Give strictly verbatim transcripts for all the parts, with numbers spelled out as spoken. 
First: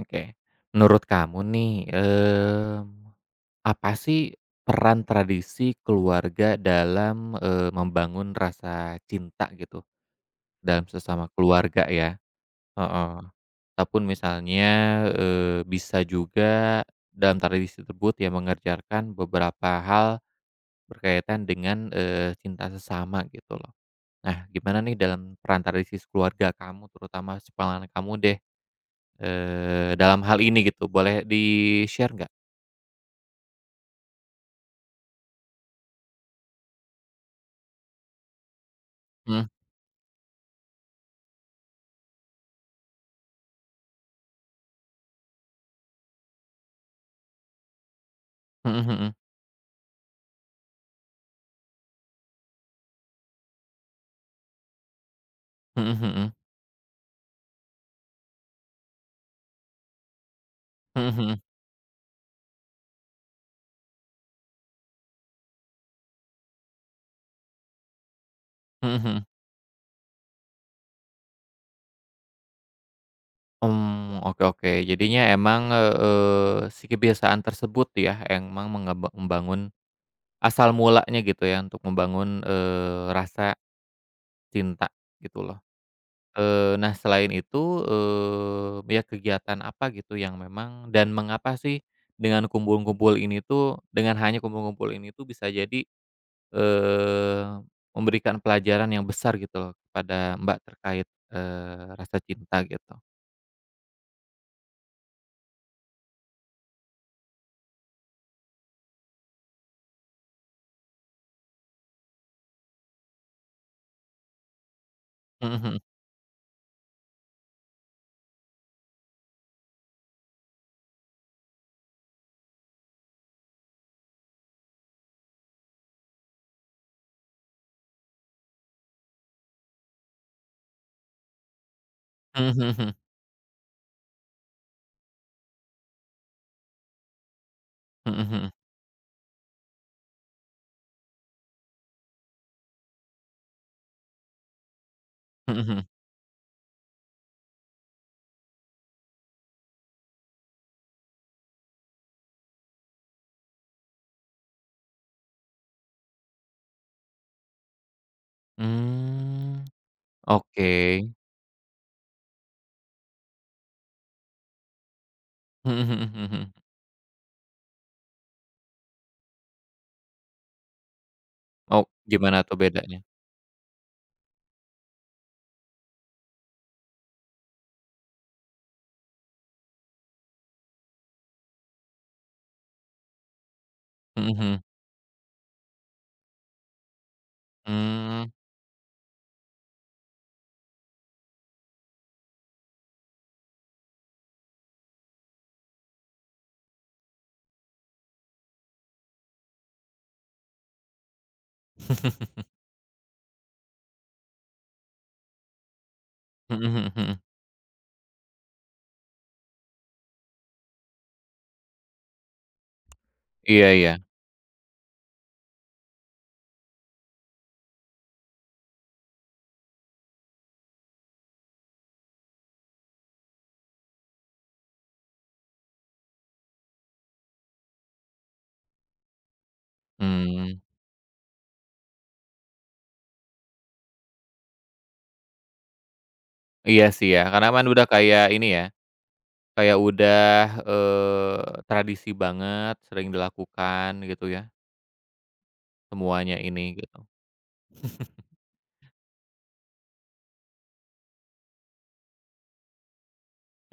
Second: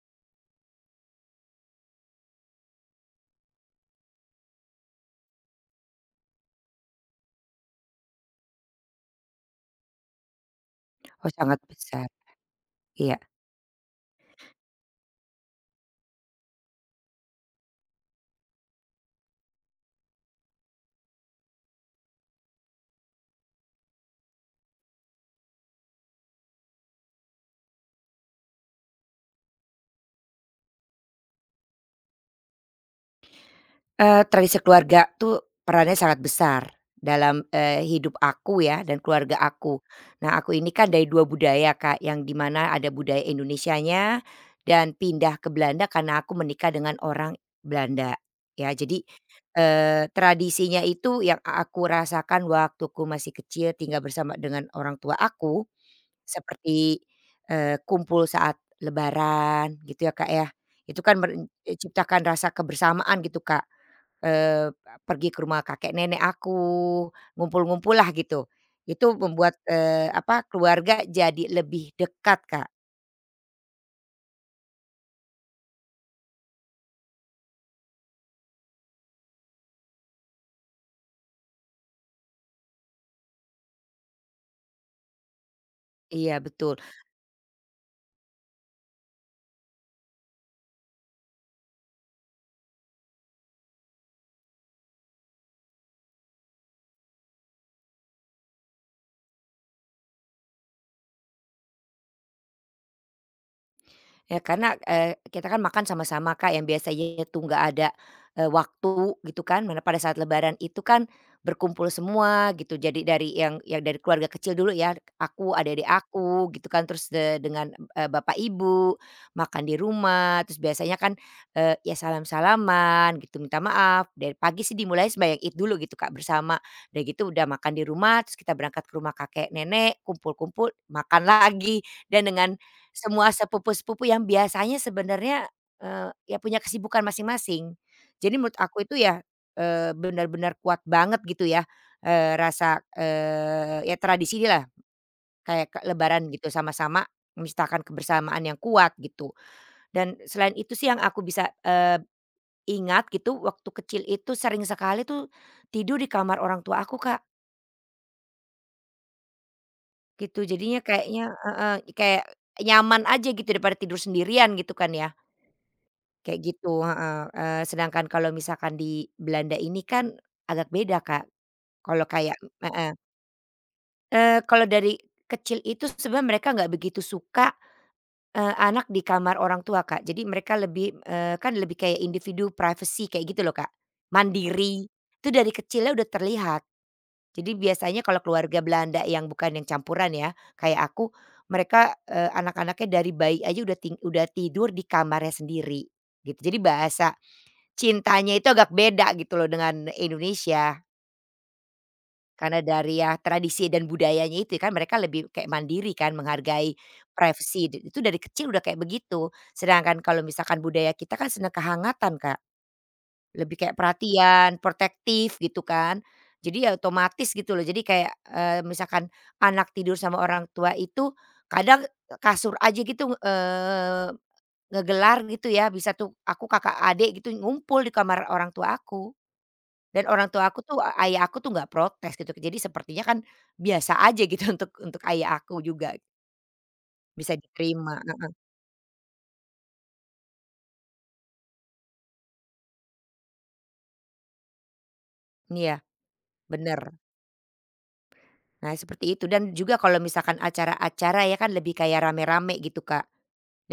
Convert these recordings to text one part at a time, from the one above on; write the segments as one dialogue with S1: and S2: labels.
S1: Oke. Menurut kamu nih, mmm, apa sih peran tradisi keluarga dalam, eee, membangun rasa cinta gitu, dalam sesama
S2: Oh sangat
S1: keluarga
S2: besar,
S1: ya? Heeh.
S2: iya.
S1: Ataupun misalnya, eee, bisa juga dalam tradisi tersebut ya mengerjakan beberapa hal berkaitan dengan, eee, cinta sesama gitu loh. Nah, gimana nih dalam peran tradisi keluarga kamu, terutama pengalaman kamu deh, eee, dalam hal ini gitu, boleh di-share nggak?
S2: Eee, tradisi keluarga tuh perannya sangat besar dalam, eee, hidup aku ya dan keluarga aku. Nah aku ini kan dari dua budaya Kak, yang di mana ada budaya Indonesianya dan pindah ke Belanda karena aku menikah dengan orang Belanda ya.
S1: Mhm
S2: Jadi,
S1: mhm.
S2: eee, tradisinya itu yang aku rasakan waktu ku masih kecil tinggal bersama dengan orang tua aku.
S1: Mhm mhm.
S2: Seperti, eee, kumpul saat lebaran gitu ya, Kak, ya. Itu
S1: Mhm
S2: kan mer
S1: mhm.
S2: e, ciptakan rasa kebersamaan gitu, Kak, eee, pergi ke rumah kakek nenek aku, ngumpul-ngumpul lah gitu.
S1: Mhm
S2: Itu
S1: mhm.
S2: membuat, eee, apa, keluarga jadi lebih dekat, Kak.
S1: Mmm, oke oke. Jadinya emang, eee, si kebiasaan tersebut ya, emang mengeba membangun asal mulanya gitu ya, untuk membangun, eee, rasa cinta gitu loh.
S2: Iya,
S1: Eee,
S2: betul.
S1: nah selain itu, eee, ya kegiatan apa gitu yang memang dan mengapa sih dengan kumpul-kumpul ini tuh dengan hanya kumpul-kumpul ini tuh bisa jadi Eee, memberikan pelajaran yang besar gitu loh kepada Mbak terkait, eee, rasa cinta gitu.
S2: Ya karena, eee, kita kan makan sama-sama Kak, yang biasanya tuh nggak ada, eee, waktu gitu kan, mana pada saat lebaran itu kan berkumpul semua gitu. Jadi dari yang yang dari keluarga kecil dulu ya,
S1: Mhm
S2: aku,
S1: mhm.
S2: adik-adik aku gitu kan, terus, eee, dengan, eee, bapak ibu, makan di rumah, terus biasanya kan, eee, ya salam-salaman gitu, minta maaf. Dari pagi sih dimulai sembahyang Id dulu gitu Kak, bersama. Udah gitu udah makan di rumah, terus kita berangkat ke rumah kakek nenek, kumpul-kumpul, makan lagi dan
S1: Mhm
S2: dengan
S1: mhm mhm.
S2: semua sepupu-sepupu yang biasanya sebenarnya, eee, ya punya kesibukan masing-masing.
S1: Mhm
S2: Jadi
S1: mhm.
S2: menurut aku itu ya, eee, benar-benar kuat banget gitu ya, eee, rasa, eee, ya tradisi lah
S1: Mhm
S2: kayak ke
S1: mhm.
S2: lebaran gitu sama-sama menciptakan kebersamaan yang kuat gitu. Dan selain itu sih yang aku bisa, eee, ingat gitu waktu kecil itu sering sekali tuh tidur di kamar orang tua aku, Kak,
S1: Mmm,
S2: gitu. Jadinya
S1: oke.
S2: kayaknya heeh, kayak nyaman aja gitu daripada tidur sendirian gitu kan ya.
S1: Mhm mhm mhm
S2: Kayak
S1: mhm.
S2: gitu, heeh, eee, sedangkan kalau misalkan di Belanda ini kan agak beda, Kak.
S1: Oh,
S2: Kalau kayak
S1: gimana tuh
S2: heeh,
S1: bedanya?
S2: eee, kalau dari kecil itu sebenarnya mereka nggak begitu suka, eee, anak di kamar orang tua, Kak. Jadi mereka lebih, eee, kan lebih kayak individu privacy kayak gitu loh, Kak.
S1: Mhm mhm.
S2: Mandiri, itu dari kecilnya udah terlihat. Jadi biasanya kalau
S1: Mmm.
S2: keluarga Belanda yang bukan yang campuran ya, kayak aku, mereka, eee, anak-anaknya dari bayi aja udah ting udah tidur di kamarnya sendiri, gitu. Jadi bahasa cintanya itu agak beda gitu loh dengan Indonesia, karena dari ya tradisi dan budayanya itu kan mereka lebih kayak mandiri kan
S1: Mhm
S2: menghargai
S1: mhm mhm.
S2: privasi, d itu dari kecil udah kayak begitu. Sedangkan kalau misalkan budaya kita kan senang kehangatan, Kak, lebih
S1: Iya
S2: kayak
S1: iya.
S2: perhatian, protektif gitu kan. Jadi ya otomatis gitu loh, jadi kayak, eee, misalkan anak tidur sama orang tua itu kadang kasur aja gitu, eee, ngegelar gitu ya, bisa tuh aku kakak adik gitu ngumpul di kamar orang tua aku. Dan orang tua
S1: Mmm,
S2: aku tuh, a- ayah aku tuh nggak protes gitu, jadi sepertinya kan biasa aja gitu untuk untuk ayah aku juga,
S1: iya sih ya,
S2: bisa
S1: karena kan udah
S2: diterima,
S1: kayak
S2: heeh.
S1: ini ya, kayak udah, eee, tradisi banget, sering dilakukan gitu ya,
S2: Iya,
S1: semuanya ini
S2: bener.
S1: gitu.
S2: Nah seperti itu dan juga kalau misalkan acara-acara ya kan lebih kayak rame-rame gitu Kak.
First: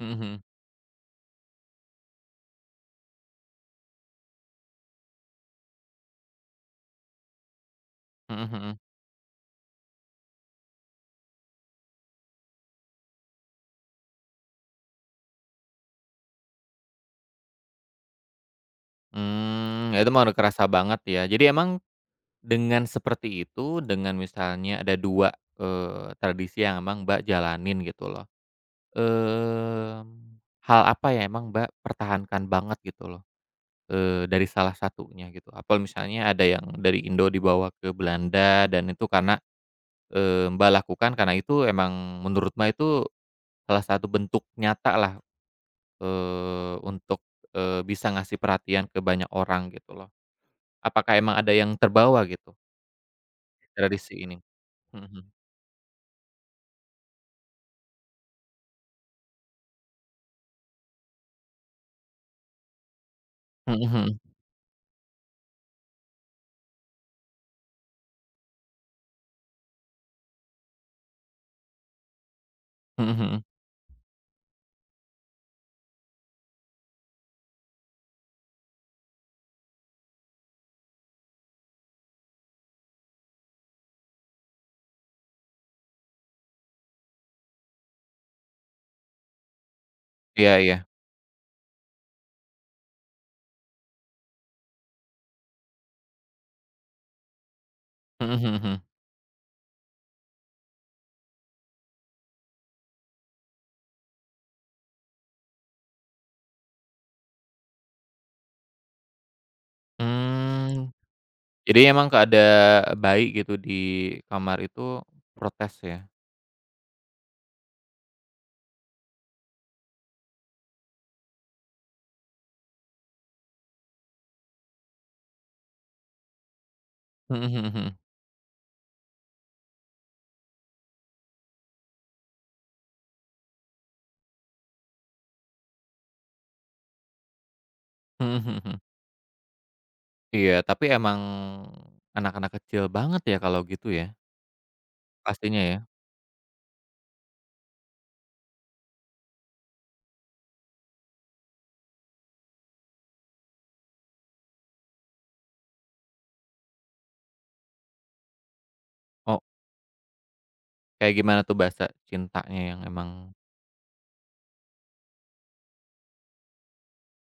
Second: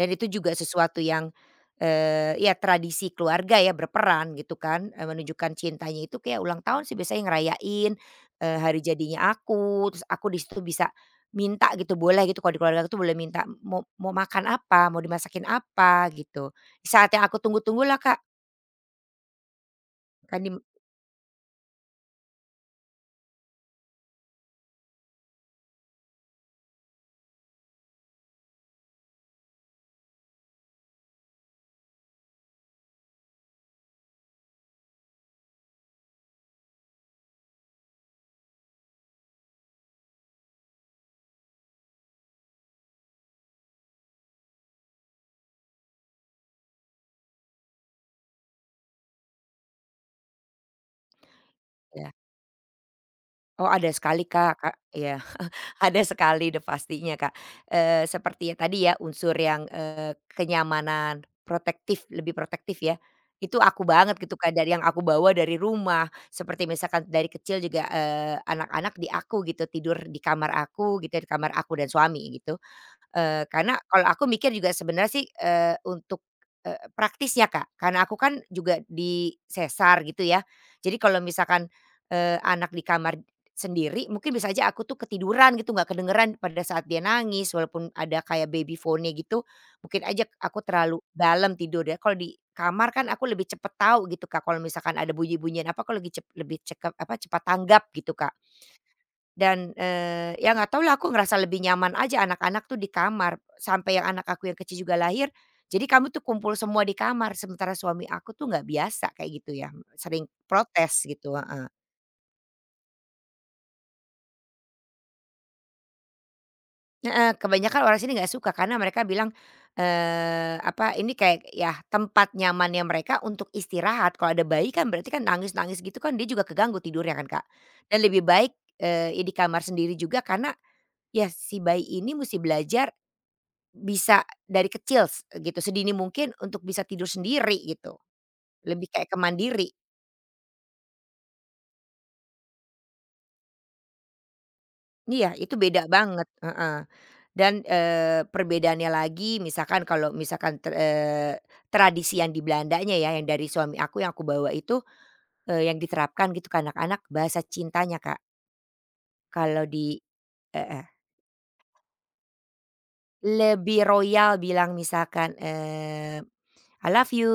S1: Mhm
S2: itu
S1: mhm.
S2: juga sesuatu yang, eee, ya tradisi keluarga ya berperan gitu kan, eee, menunjukkan cintanya itu kayak ulang tahun sih biasanya ngerayain,
S1: Mhm
S2: eee,
S1: mhm.
S2: hari jadinya aku, terus aku di situ bisa minta gitu boleh gitu kalau di keluarga aku tuh boleh minta mau mau makan apa, mau dimasakin apa gitu. Di saat yang aku tunggu-tunggulah, Kak,
S1: Mmm, ya itu mah udah
S2: kan di
S1: kerasa banget ya. Jadi emang dengan seperti itu, dengan misalnya ada dua eee, tradisi yang emang Mbak jalanin gitu loh, mmm, hal apa yang emang Mbak pertahankan banget gitu loh, eee, dari salah satunya gitu? Apa misalnya ada yang dari Indo dibawa ke Belanda dan itu karena, eee, Mbak lakukan karena itu emang menurut Mbak itu salah satu bentuk nyata lah, eee, untuk, eee, bisa ngasih perhatian ke banyak orang gitu loh. Apakah emang ada yang
S2: ya.
S1: terbawa gitu,
S2: Oh ada
S1: tradisi
S2: sekali
S1: ini?
S2: Kak, Kak
S1: Mhm mhm.
S2: iya. Ada sekali deh pastinya, Kak. Eee, seperti ya tadi ya unsur yang, eee, kenyamanan, protektif, lebih protektif ya. Itu
S1: Mhm
S2: aku banget
S1: mhm.
S2: gitu, Kak, dari yang aku bawa dari rumah. Seperti misalkan dari kecil juga, eee, anak-anak di aku gitu, tidur di kamar aku gitu, di kamar aku dan suami gitu.
S1: Mhm mhm.
S2: Eee, karena kalau aku mikir juga sebenarnya sih, eee, untuk, eee, praktisnya Kak, karena aku kan juga di sesar gitu ya. Jadi kalau misalkan, eee, anak di kamar sendiri mungkin bisa aja aku tuh ketiduran gitu nggak kedengeran pada saat dia nangis walaupun ada kayak babyphone-nya gitu, mungkin aja
S1: Iya
S2: aku
S1: iya.
S2: terlalu dalam tidur ya. Kalau di kamar kan aku lebih cepet tahu gitu Kak kalau misalkan ada bunyi-bunyian apa aku lagi cep lebih cekap apa, cepat tanggap gitu
S1: Mhm
S2: Kak.
S1: mhm mhm.
S2: Dan, eee, ya nggak tau lah, aku ngerasa lebih nyaman aja anak-anak tuh di kamar, sampai yang anak aku yang kecil juga lahir, jadi kami tuh kumpul semua di kamar, sementara suami aku tuh nggak biasa kayak gitu ya, sering
S1: Mmm,
S2: protes gitu, heeh.
S1: jadi emang keada bayi gitu di kamar itu protes ya?
S2: Heeh, kebanyakan orang sini nggak suka karena mereka bilang, eee, apa, ini kayak ya tempat nyamannya mereka untuk istirahat, kalau ada bayi kan berarti kan nangis-nangis gitu kan dia juga keganggu tidurnya kan,
S1: Mhm
S2: Kak.
S1: mhm mhm.
S2: Dan lebih baik, eee, ya di kamar sendiri juga karena ya si bayi ini mesti belajar bisa dari kecil s gitu, sedini mungkin untuk bisa tidur sendiri gitu,
S1: Mhm mhm mhm.
S2: lebih kayak ke mandiri.
S1: Iya, tapi emang anak-anak kecil banget ya kalau gitu ya?
S2: Iya, itu
S1: Pastinya ya?
S2: beda banget, heeh. Dan, eee, perbedaannya lagi misalkan kalau misalkan ter eee, tradisi yang di Belandanya ya, yang dari suami aku yang aku bawa itu, eee, yang diterapkan gitu ke anak-anak bahasa cintanya, Kak.
S1: Oh,
S2: Kalau di heeh,
S1: kayak gimana tuh bahasa cintanya yang emang
S2: lebih royal bilang misalkan, eee I love you,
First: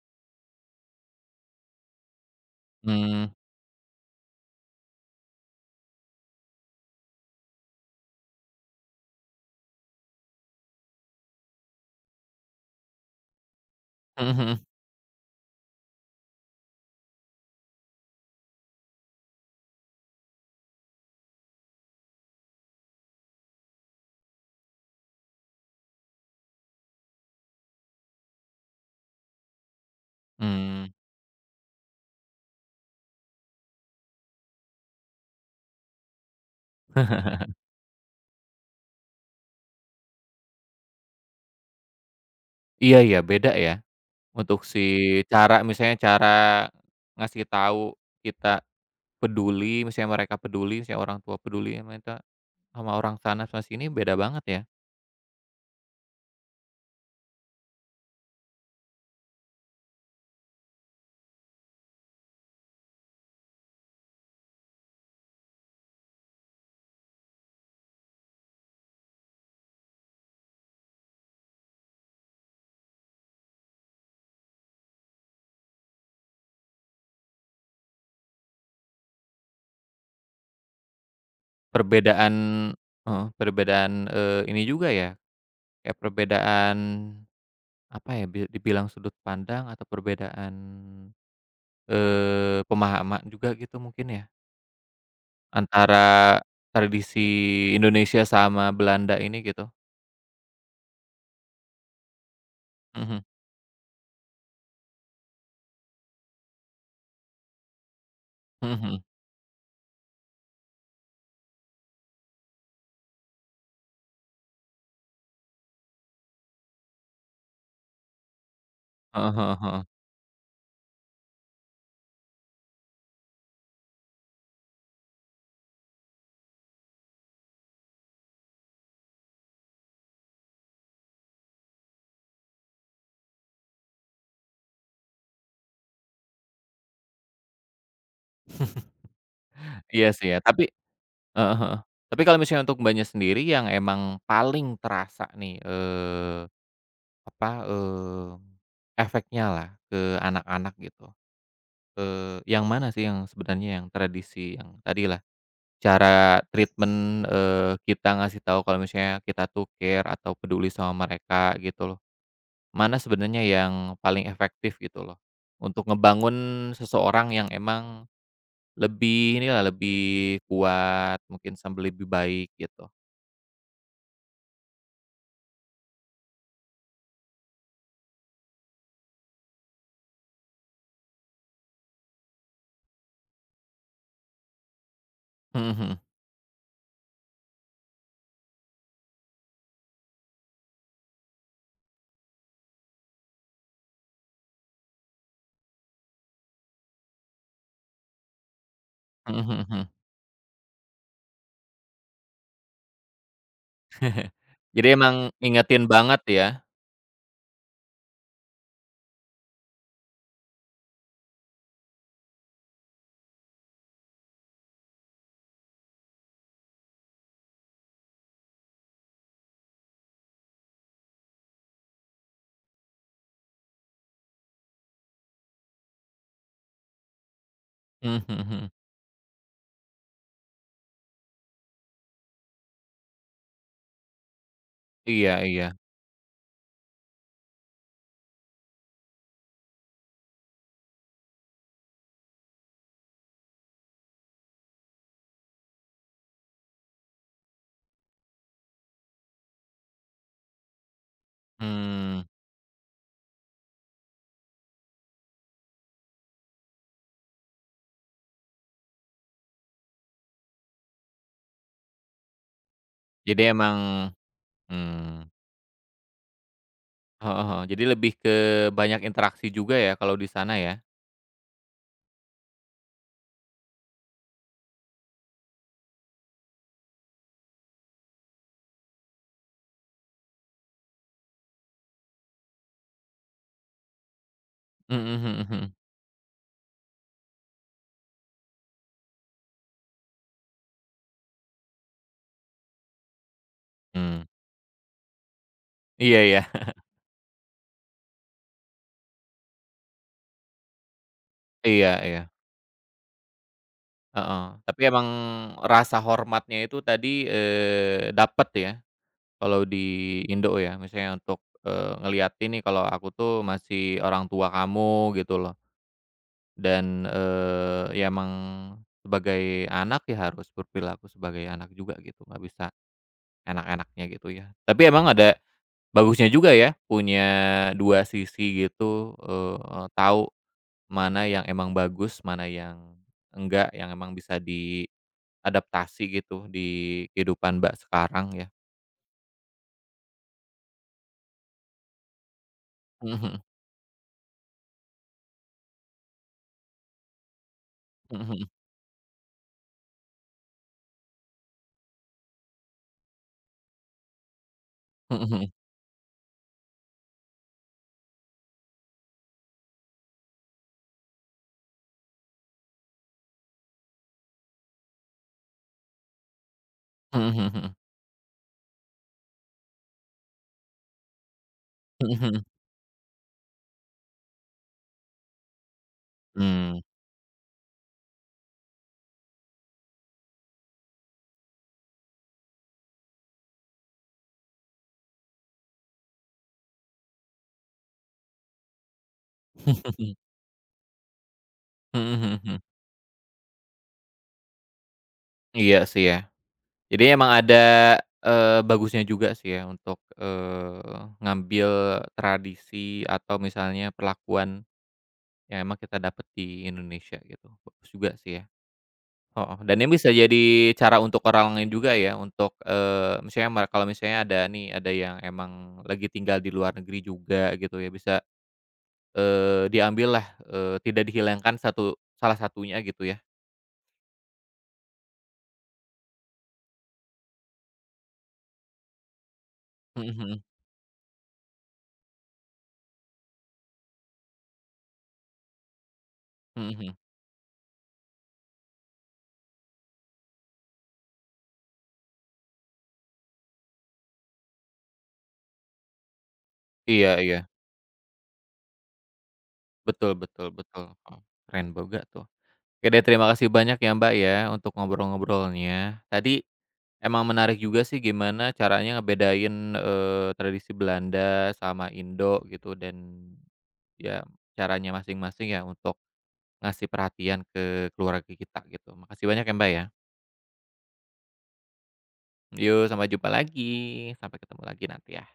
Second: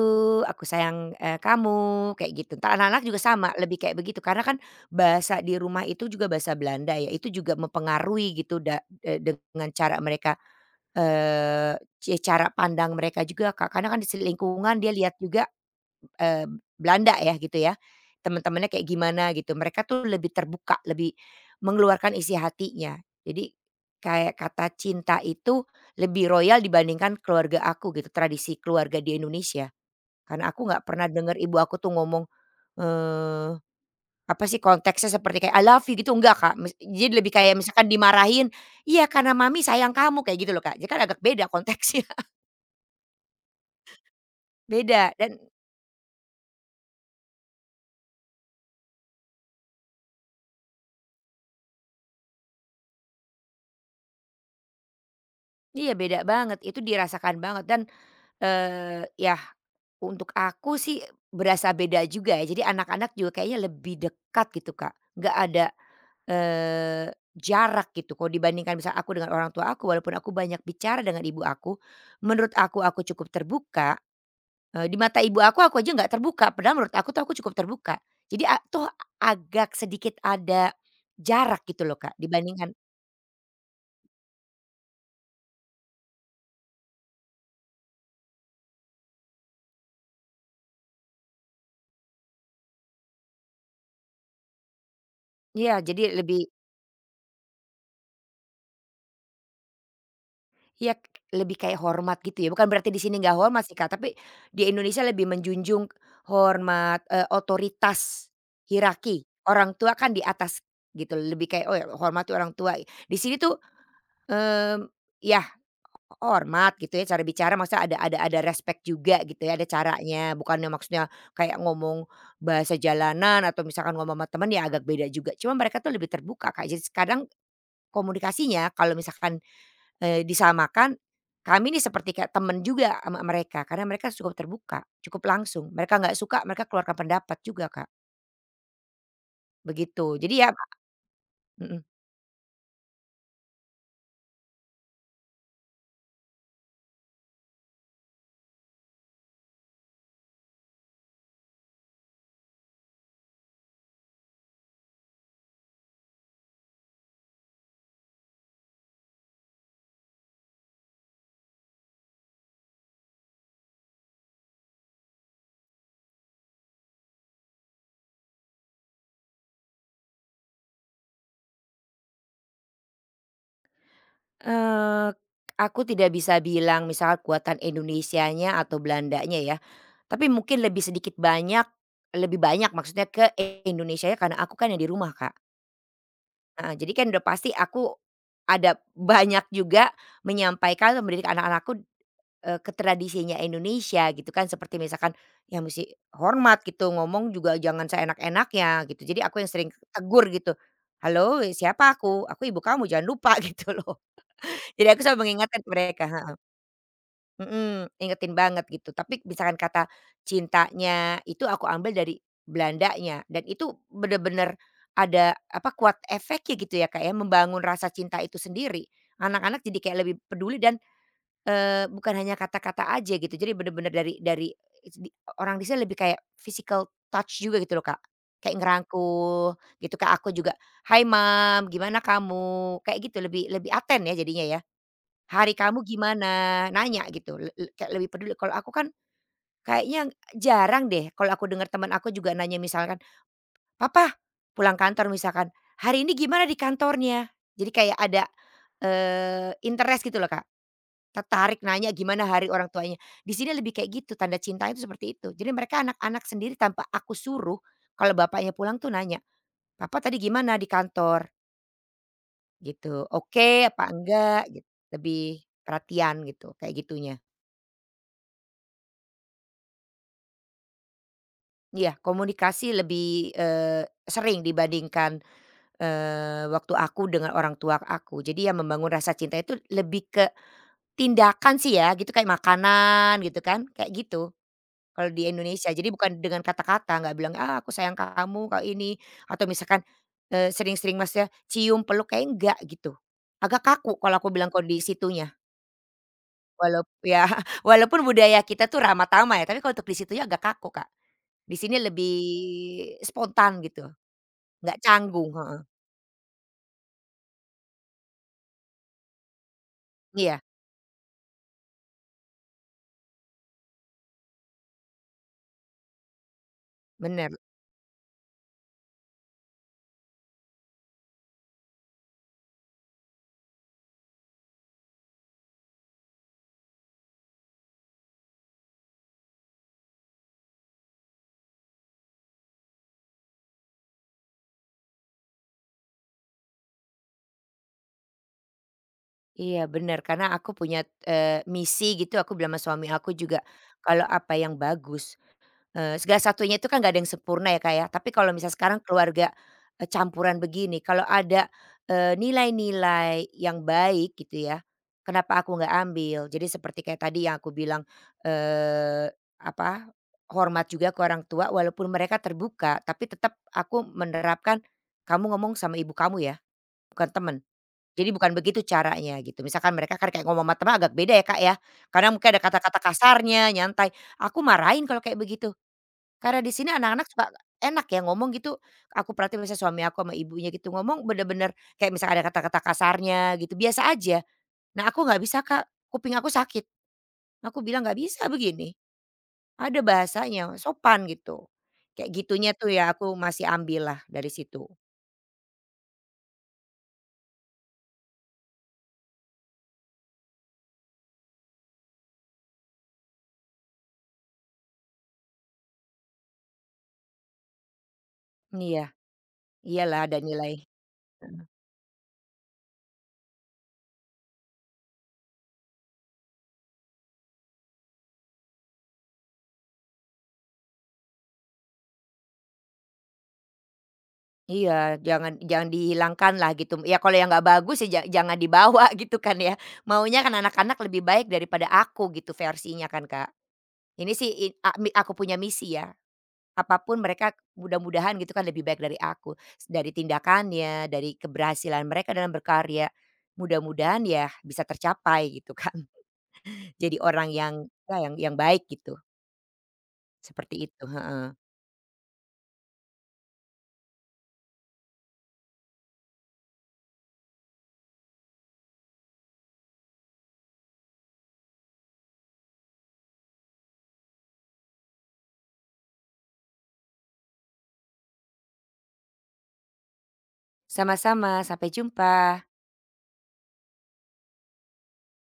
S2: aku sayang, eee, kamu, kayak gitu. Entar anak-anak juga
S1: mmm,
S2: sama, lebih kayak begitu. Karena kan bahasa di rumah itu juga bahasa Belanda ya, itu juga mempengaruhi gitu da eee, dengan cara mereka, eee, ce cara pandang mereka juga, Kak. Karena kan di
S1: mhm mhm.
S2: lingkungan dia lihat juga, eee, Belanda ya gitu ya, teman-temannya kayak gimana gitu. Mereka tuh lebih terbuka, lebih mengeluarkan isi hatinya. Jadi kayak kata cinta itu lebih royal dibandingkan keluarga aku gitu, tradisi keluarga di Indonesia. Karena aku nggak
S1: Mmm.
S2: pernah dengar ibu aku tuh ngomong, eee, apa sih konteksnya seperti kayak, "I love you" gitu, enggak Kak, mis jadi lebih kayak misalkan dimarahin, "Iya karena mami sayang kamu," kayak gitu loh Kak, jadi kan agak beda konteksnya.
S1: Iya iya, beda ya? Untuk si
S2: Beda dan
S1: cara misalnya cara ngasih tahu kita peduli, misalnya mereka peduli, misalnya orang tua peduli sama kita, sama orang sana sama sini beda banget ya.
S2: iya beda banget, itu dirasakan banget dan, eee, yah untuk aku sih berasa beda juga ya, jadi anak-anak juga kayaknya lebih dekat gitu Kak, nggak ada, eee, jarak gitu kalau dibandingkan misal aku dengan orang tua aku, walaupun aku banyak bicara dengan ibu aku, menurut aku, aku cukup terbuka. Eee, di mata ibu aku, aku aja nggak terbuka, padahal menurut aku tuh aku cukup terbuka. Jadi a toh agak sedikit ada jarak gitu loh, Kak,
S1: Perbedaan,
S2: dibandingkan
S1: heeh, perbedaan, eee, ini juga ya, kayak perbedaan apa ya, bi dibilang sudut pandang atau perbedaan, eee, pemahaman juga gitu mungkin ya,
S2: iya, jadi
S1: antara
S2: lebih
S1: tradisi Indonesia sama Belanda ini gitu.
S2: ya lebih kayak hormat gitu ya, bukan berarti di
S1: Mhm
S2: sini
S1: mhm.
S2: nggak hormat sih, Kak, tapi di Indonesia lebih menjunjung hormat, eee, otoritas,
S1: Mhm mhm.
S2: hierarki. Orang tua kan di atas gitu, lebih kayak, oh, ya hormati orang tua. Di sini tuh, mmm, ya hormat gitu ya, cara bicara maksudnya ada ada ada respect juga
S1: Heeh
S2: gitu ya,
S1: heeh
S2: ada
S1: heeh.
S2: caranya, bukannya maksudnya kayak ngomong bahasa jalanan atau misalkan ngomong sama teman ya agak beda juga. Cuma mereka tuh lebih terbuka, Kak. Jadi kadang komunikasinya kalau misalkan, eee, disamakan, kami nih seperti kayak temen juga sama mereka, karena mereka cukup terbuka, cukup langsung. Mereka nggak suka, mereka keluarkan pendapat juga, Kak, begitu.
S1: Iya sih
S2: Jadi
S1: ya,
S2: ya,
S1: tapi heeh heeh.
S2: mhm.
S1: Tapi kalau misalnya untuk Mbaknya sendiri yang emang paling terasa nih, eee, apa, eee, efeknya lah ke anak-anak gitu, eee, yang mana sih yang sebenarnya yang tradisi yang tadilah, cara treatment, eee, kita ngasih tahu kalau misalnya kita tuh care atau peduli sama mereka gitu loh. Mana sebenarnya yang paling efektif gitu loh, untuk ngebangun seseorang yang emang lebih inilah, lebih kuat, mungkin sambil lebih baik gitu?
S2: Eee, aku tidak bisa bilang misal kuatan Indonesianya atau Belandanya ya, tapi mungkin lebih sedikit banyak lebih banyak maksudnya ke Indonesianya karena aku kan yang di rumah, Kak.
S1: Mhm mhm.
S2: Heeh, jadi kan udah pasti aku ada banyak juga menyampaikan atau mendidik anak-anakku, eee, ke tradisinya Indonesia gitu kan seperti misalkan ya musti hormat gitu, ngomong juga jangan seenak-enaknya gitu. Jadi
S1: Mhm
S2: aku yang
S1: mhm
S2: sering
S1: mhm.
S2: tegur gitu, "Halo, siapa aku? Aku ibu kamu jangan lupa," gitu loh.
S1: Jadi
S2: Jadi aku selalu
S1: emang
S2: mengingatkan ke
S1: ngingetin
S2: mereka.
S1: banget ya?
S2: Mhm, ngingetin banget gitu. Tapi misalkan kata cintanya itu aku ambil dari Belandanya dan itu bener-bener ada apa, kuat efeknya gitu ya, kayak membangun rasa cinta itu sendiri. Anak-anak jadi kayak lebih peduli dan, eee, bukan hanya kata-kata aja gitu. Jadi bener-bener dari dari di orang di sana lebih kayak physical touch juga gitu loh, Kak.
S1: Mhm mhm
S2: Kayak
S1: mhm.
S2: ngerangkul gitu, Kak, aku juga, "Hai mam, gimana kamu?" Kayak gitu, lebih lebih aten ya jadinya ya.
S1: Iya
S2: Hari
S1: iya.
S2: kamu gimana? Nanya gitu, le le kayak lebih peduli. Kalau aku kan kayaknya jarang deh kalau aku dengar teman aku juga nanya misalkan, "Papa," pulang kantor misalkan, "hari ini gimana di kantornya?" Jadi kayak ada, eee, interest gitu loh, Kak, tertarik nanya
S1: Mmm,
S2: gimana hari orang tuanya. Di sini lebih kayak gitu, tanda cintanya itu seperti itu. Jadi mereka anak-anak sendiri tanpa aku suruh, kalau bapaknya pulang tuh nanya, "Papa tadi gimana di kantor?" Gitu,
S1: jadi
S2: "Oke apa
S1: emang
S2: enggak?" Git
S1: mmm,
S2: lebih perhatian gitu, kayak gitunya.
S1: heeh heeh. Jadi lebih ke banyak interaksi juga ya kalau di sana ya?
S2: Iya, komunikasi lebih, eee, sering dibandingkan, eee, waktu aku dengan orang tua aku. Jadi ya membangun rasa cinta itu lebih ke tindakan sih ya gitu, kayak makanan gitu kan, kayak gitu
S1: Mhm
S2: kalau di
S1: mhm
S2: Indonesia.
S1: mhm.
S2: Jadi bukan dengan kata-kata, nggak bilang, "Ah, aku sayang kamu," kalau ini atau misalkan, eee, sering-sering maksudnya cium, peluk, kayak enggak gitu. Agak kaku kalau
S1: Mmm.
S2: aku bilang kalau situnya,
S1: Iya iya.
S2: walaup ya walaupun budaya kita tuh ramah tamah ya, tapi kalau untuk di situnya agak kaku, Kak. Di sini
S1: Iya
S2: lebih
S1: iya.
S2: spontan gitu.
S1: Heeh.
S2: Nggak
S1: Tapi emang
S2: canggung, heeh.
S1: rasa hormatnya itu tadi, eee, dapet ya kalau di
S2: Iya,
S1: Indo ya? Misalnya untuk, eee, ngeliatin nih kalau aku tuh masih orang tua kamu gitu loh. Dan,
S2: bener.
S1: eee, ya emang sebagai anak ya harus berperilaku sebagai anak juga gitu, nggak bisa enak-enaknya gitu ya. Tapi emang ada bagusnya juga ya punya dua sisi gitu, eee, tahu mana yang emang bagus, mana yang enggak, yang emang bisa diadaptasi gitu di kehidupan Mbak sekarang ya.
S2: Iya, bener, karena aku punya, eee, misi gitu, aku bilang sama suami aku juga, kalau apa yang bagus, eee, segala satunya itu kan nggak ada yang sempurna ya, Kak, ya. Tapi
S1: Mhm
S2: kalau
S1: mhm.
S2: misal sekarang keluarga, eee, campuran begini, kalau ada, eee, nilai-nilai yang baik gitu ya, kenapa
S1: Mhm
S2: aku nggak ambil. Jadi seperti kayak tadi yang aku bilang, eee, apa, hormat juga ke orang tua walaupun mereka terbuka, tapi tetap aku menerapkan, kamu ngomong sama ibu kamu ya, bukan temen.
S1: mhm.
S2: Jadi bukan begitu caranya gitu. Misalkan mereka kan kayak ngomong sama teman agak beda ya Kak ya.
S1: Mhm
S2: Kadang mungkin ada
S1: mhm.
S2: kata-kata kasarnya, nyantai. Aku marahin kalau kayak begitu. Karena
S1: Mhm mhm.
S2: di
S1: Mhm
S2: sini
S1: mhm. Mmm.
S2: anak-anak suka enak ya ngomong gitu. Aku perhatiin biasanya suami aku sama ibunya gitu ngomong bener-bener kayak misalkan ada kata-kata kasarnya gitu. Biasa aja. Nah aku nggak bisa Kak. Kuping aku sakit. Aku bilang nggak bisa begini. Ada bahasanya sopan gitu.
S1: Mhm
S2: Kayak
S1: mhm
S2: gitunya
S1: mhm.
S2: tuh ya aku masih ambil lah dari situ.
S1: Iya sih ya. Jadi emang ada, eee, bagusnya juga sih ya untuk, eee, ngambil tradisi atau misalnya perlakuan yang emang kita dapat di Indonesia gitu, bagus juga sih ya,
S2: Iya.
S1: heeh, dan ini
S2: Iyalah
S1: bisa
S2: ada nilai.
S1: jadi cara untuk orang lain juga ya untuk, eee, misalnya ma kalau misalnya ada nih, ada yang emang lagi tinggal di luar negeri juga gitu ya bisa, eee, diambil lah, eee, tidak dihilangkan satu salah satunya gitu ya,
S2: Iya, jangan jangan dihilangkan lah gitu. Ya kalau yang nggak bagus ya ja jangan dibawa gitu kan ya.
S1: mhm
S2: Maunya kan
S1: mhm,
S2: anak-anak lebih baik daripada aku gitu versinya kan, Kak. Ini sih i a mi aku punya misi ya,
S1: mhm mhm,
S2: apapun mereka mudah-mudahan gitu kan lebih baik dari aku. Dari tindakannya, dari keberhasilan mereka dalam berkarya, mudah-mudahan ya bisa tercapai gitu kan. Jadi
S1: iya
S2: orang
S1: iya,
S2: yang ya yang yang baik gitu,
S1: betul betul
S2: seperti itu,
S1: betul, heeh,
S2: heeh.
S1: keren boga tuh. Oke deh, terima kasih banyak ya Mbak ya, untuk ngobrol-ngobrolnya. Tadi emang menarik juga sih gimana caranya ngebedain, eee, tradisi Belanda sama Indo gitu dan ya caranya masing-masing ya untuk ngasih perhatian ke keluarga kita gitu. Makasih banyak ya Mbak ya.
S2: Sama-sama, sampai jumpa.
S1: Yuk sampai jumpa lagi, sampai ketemu lagi nanti ya.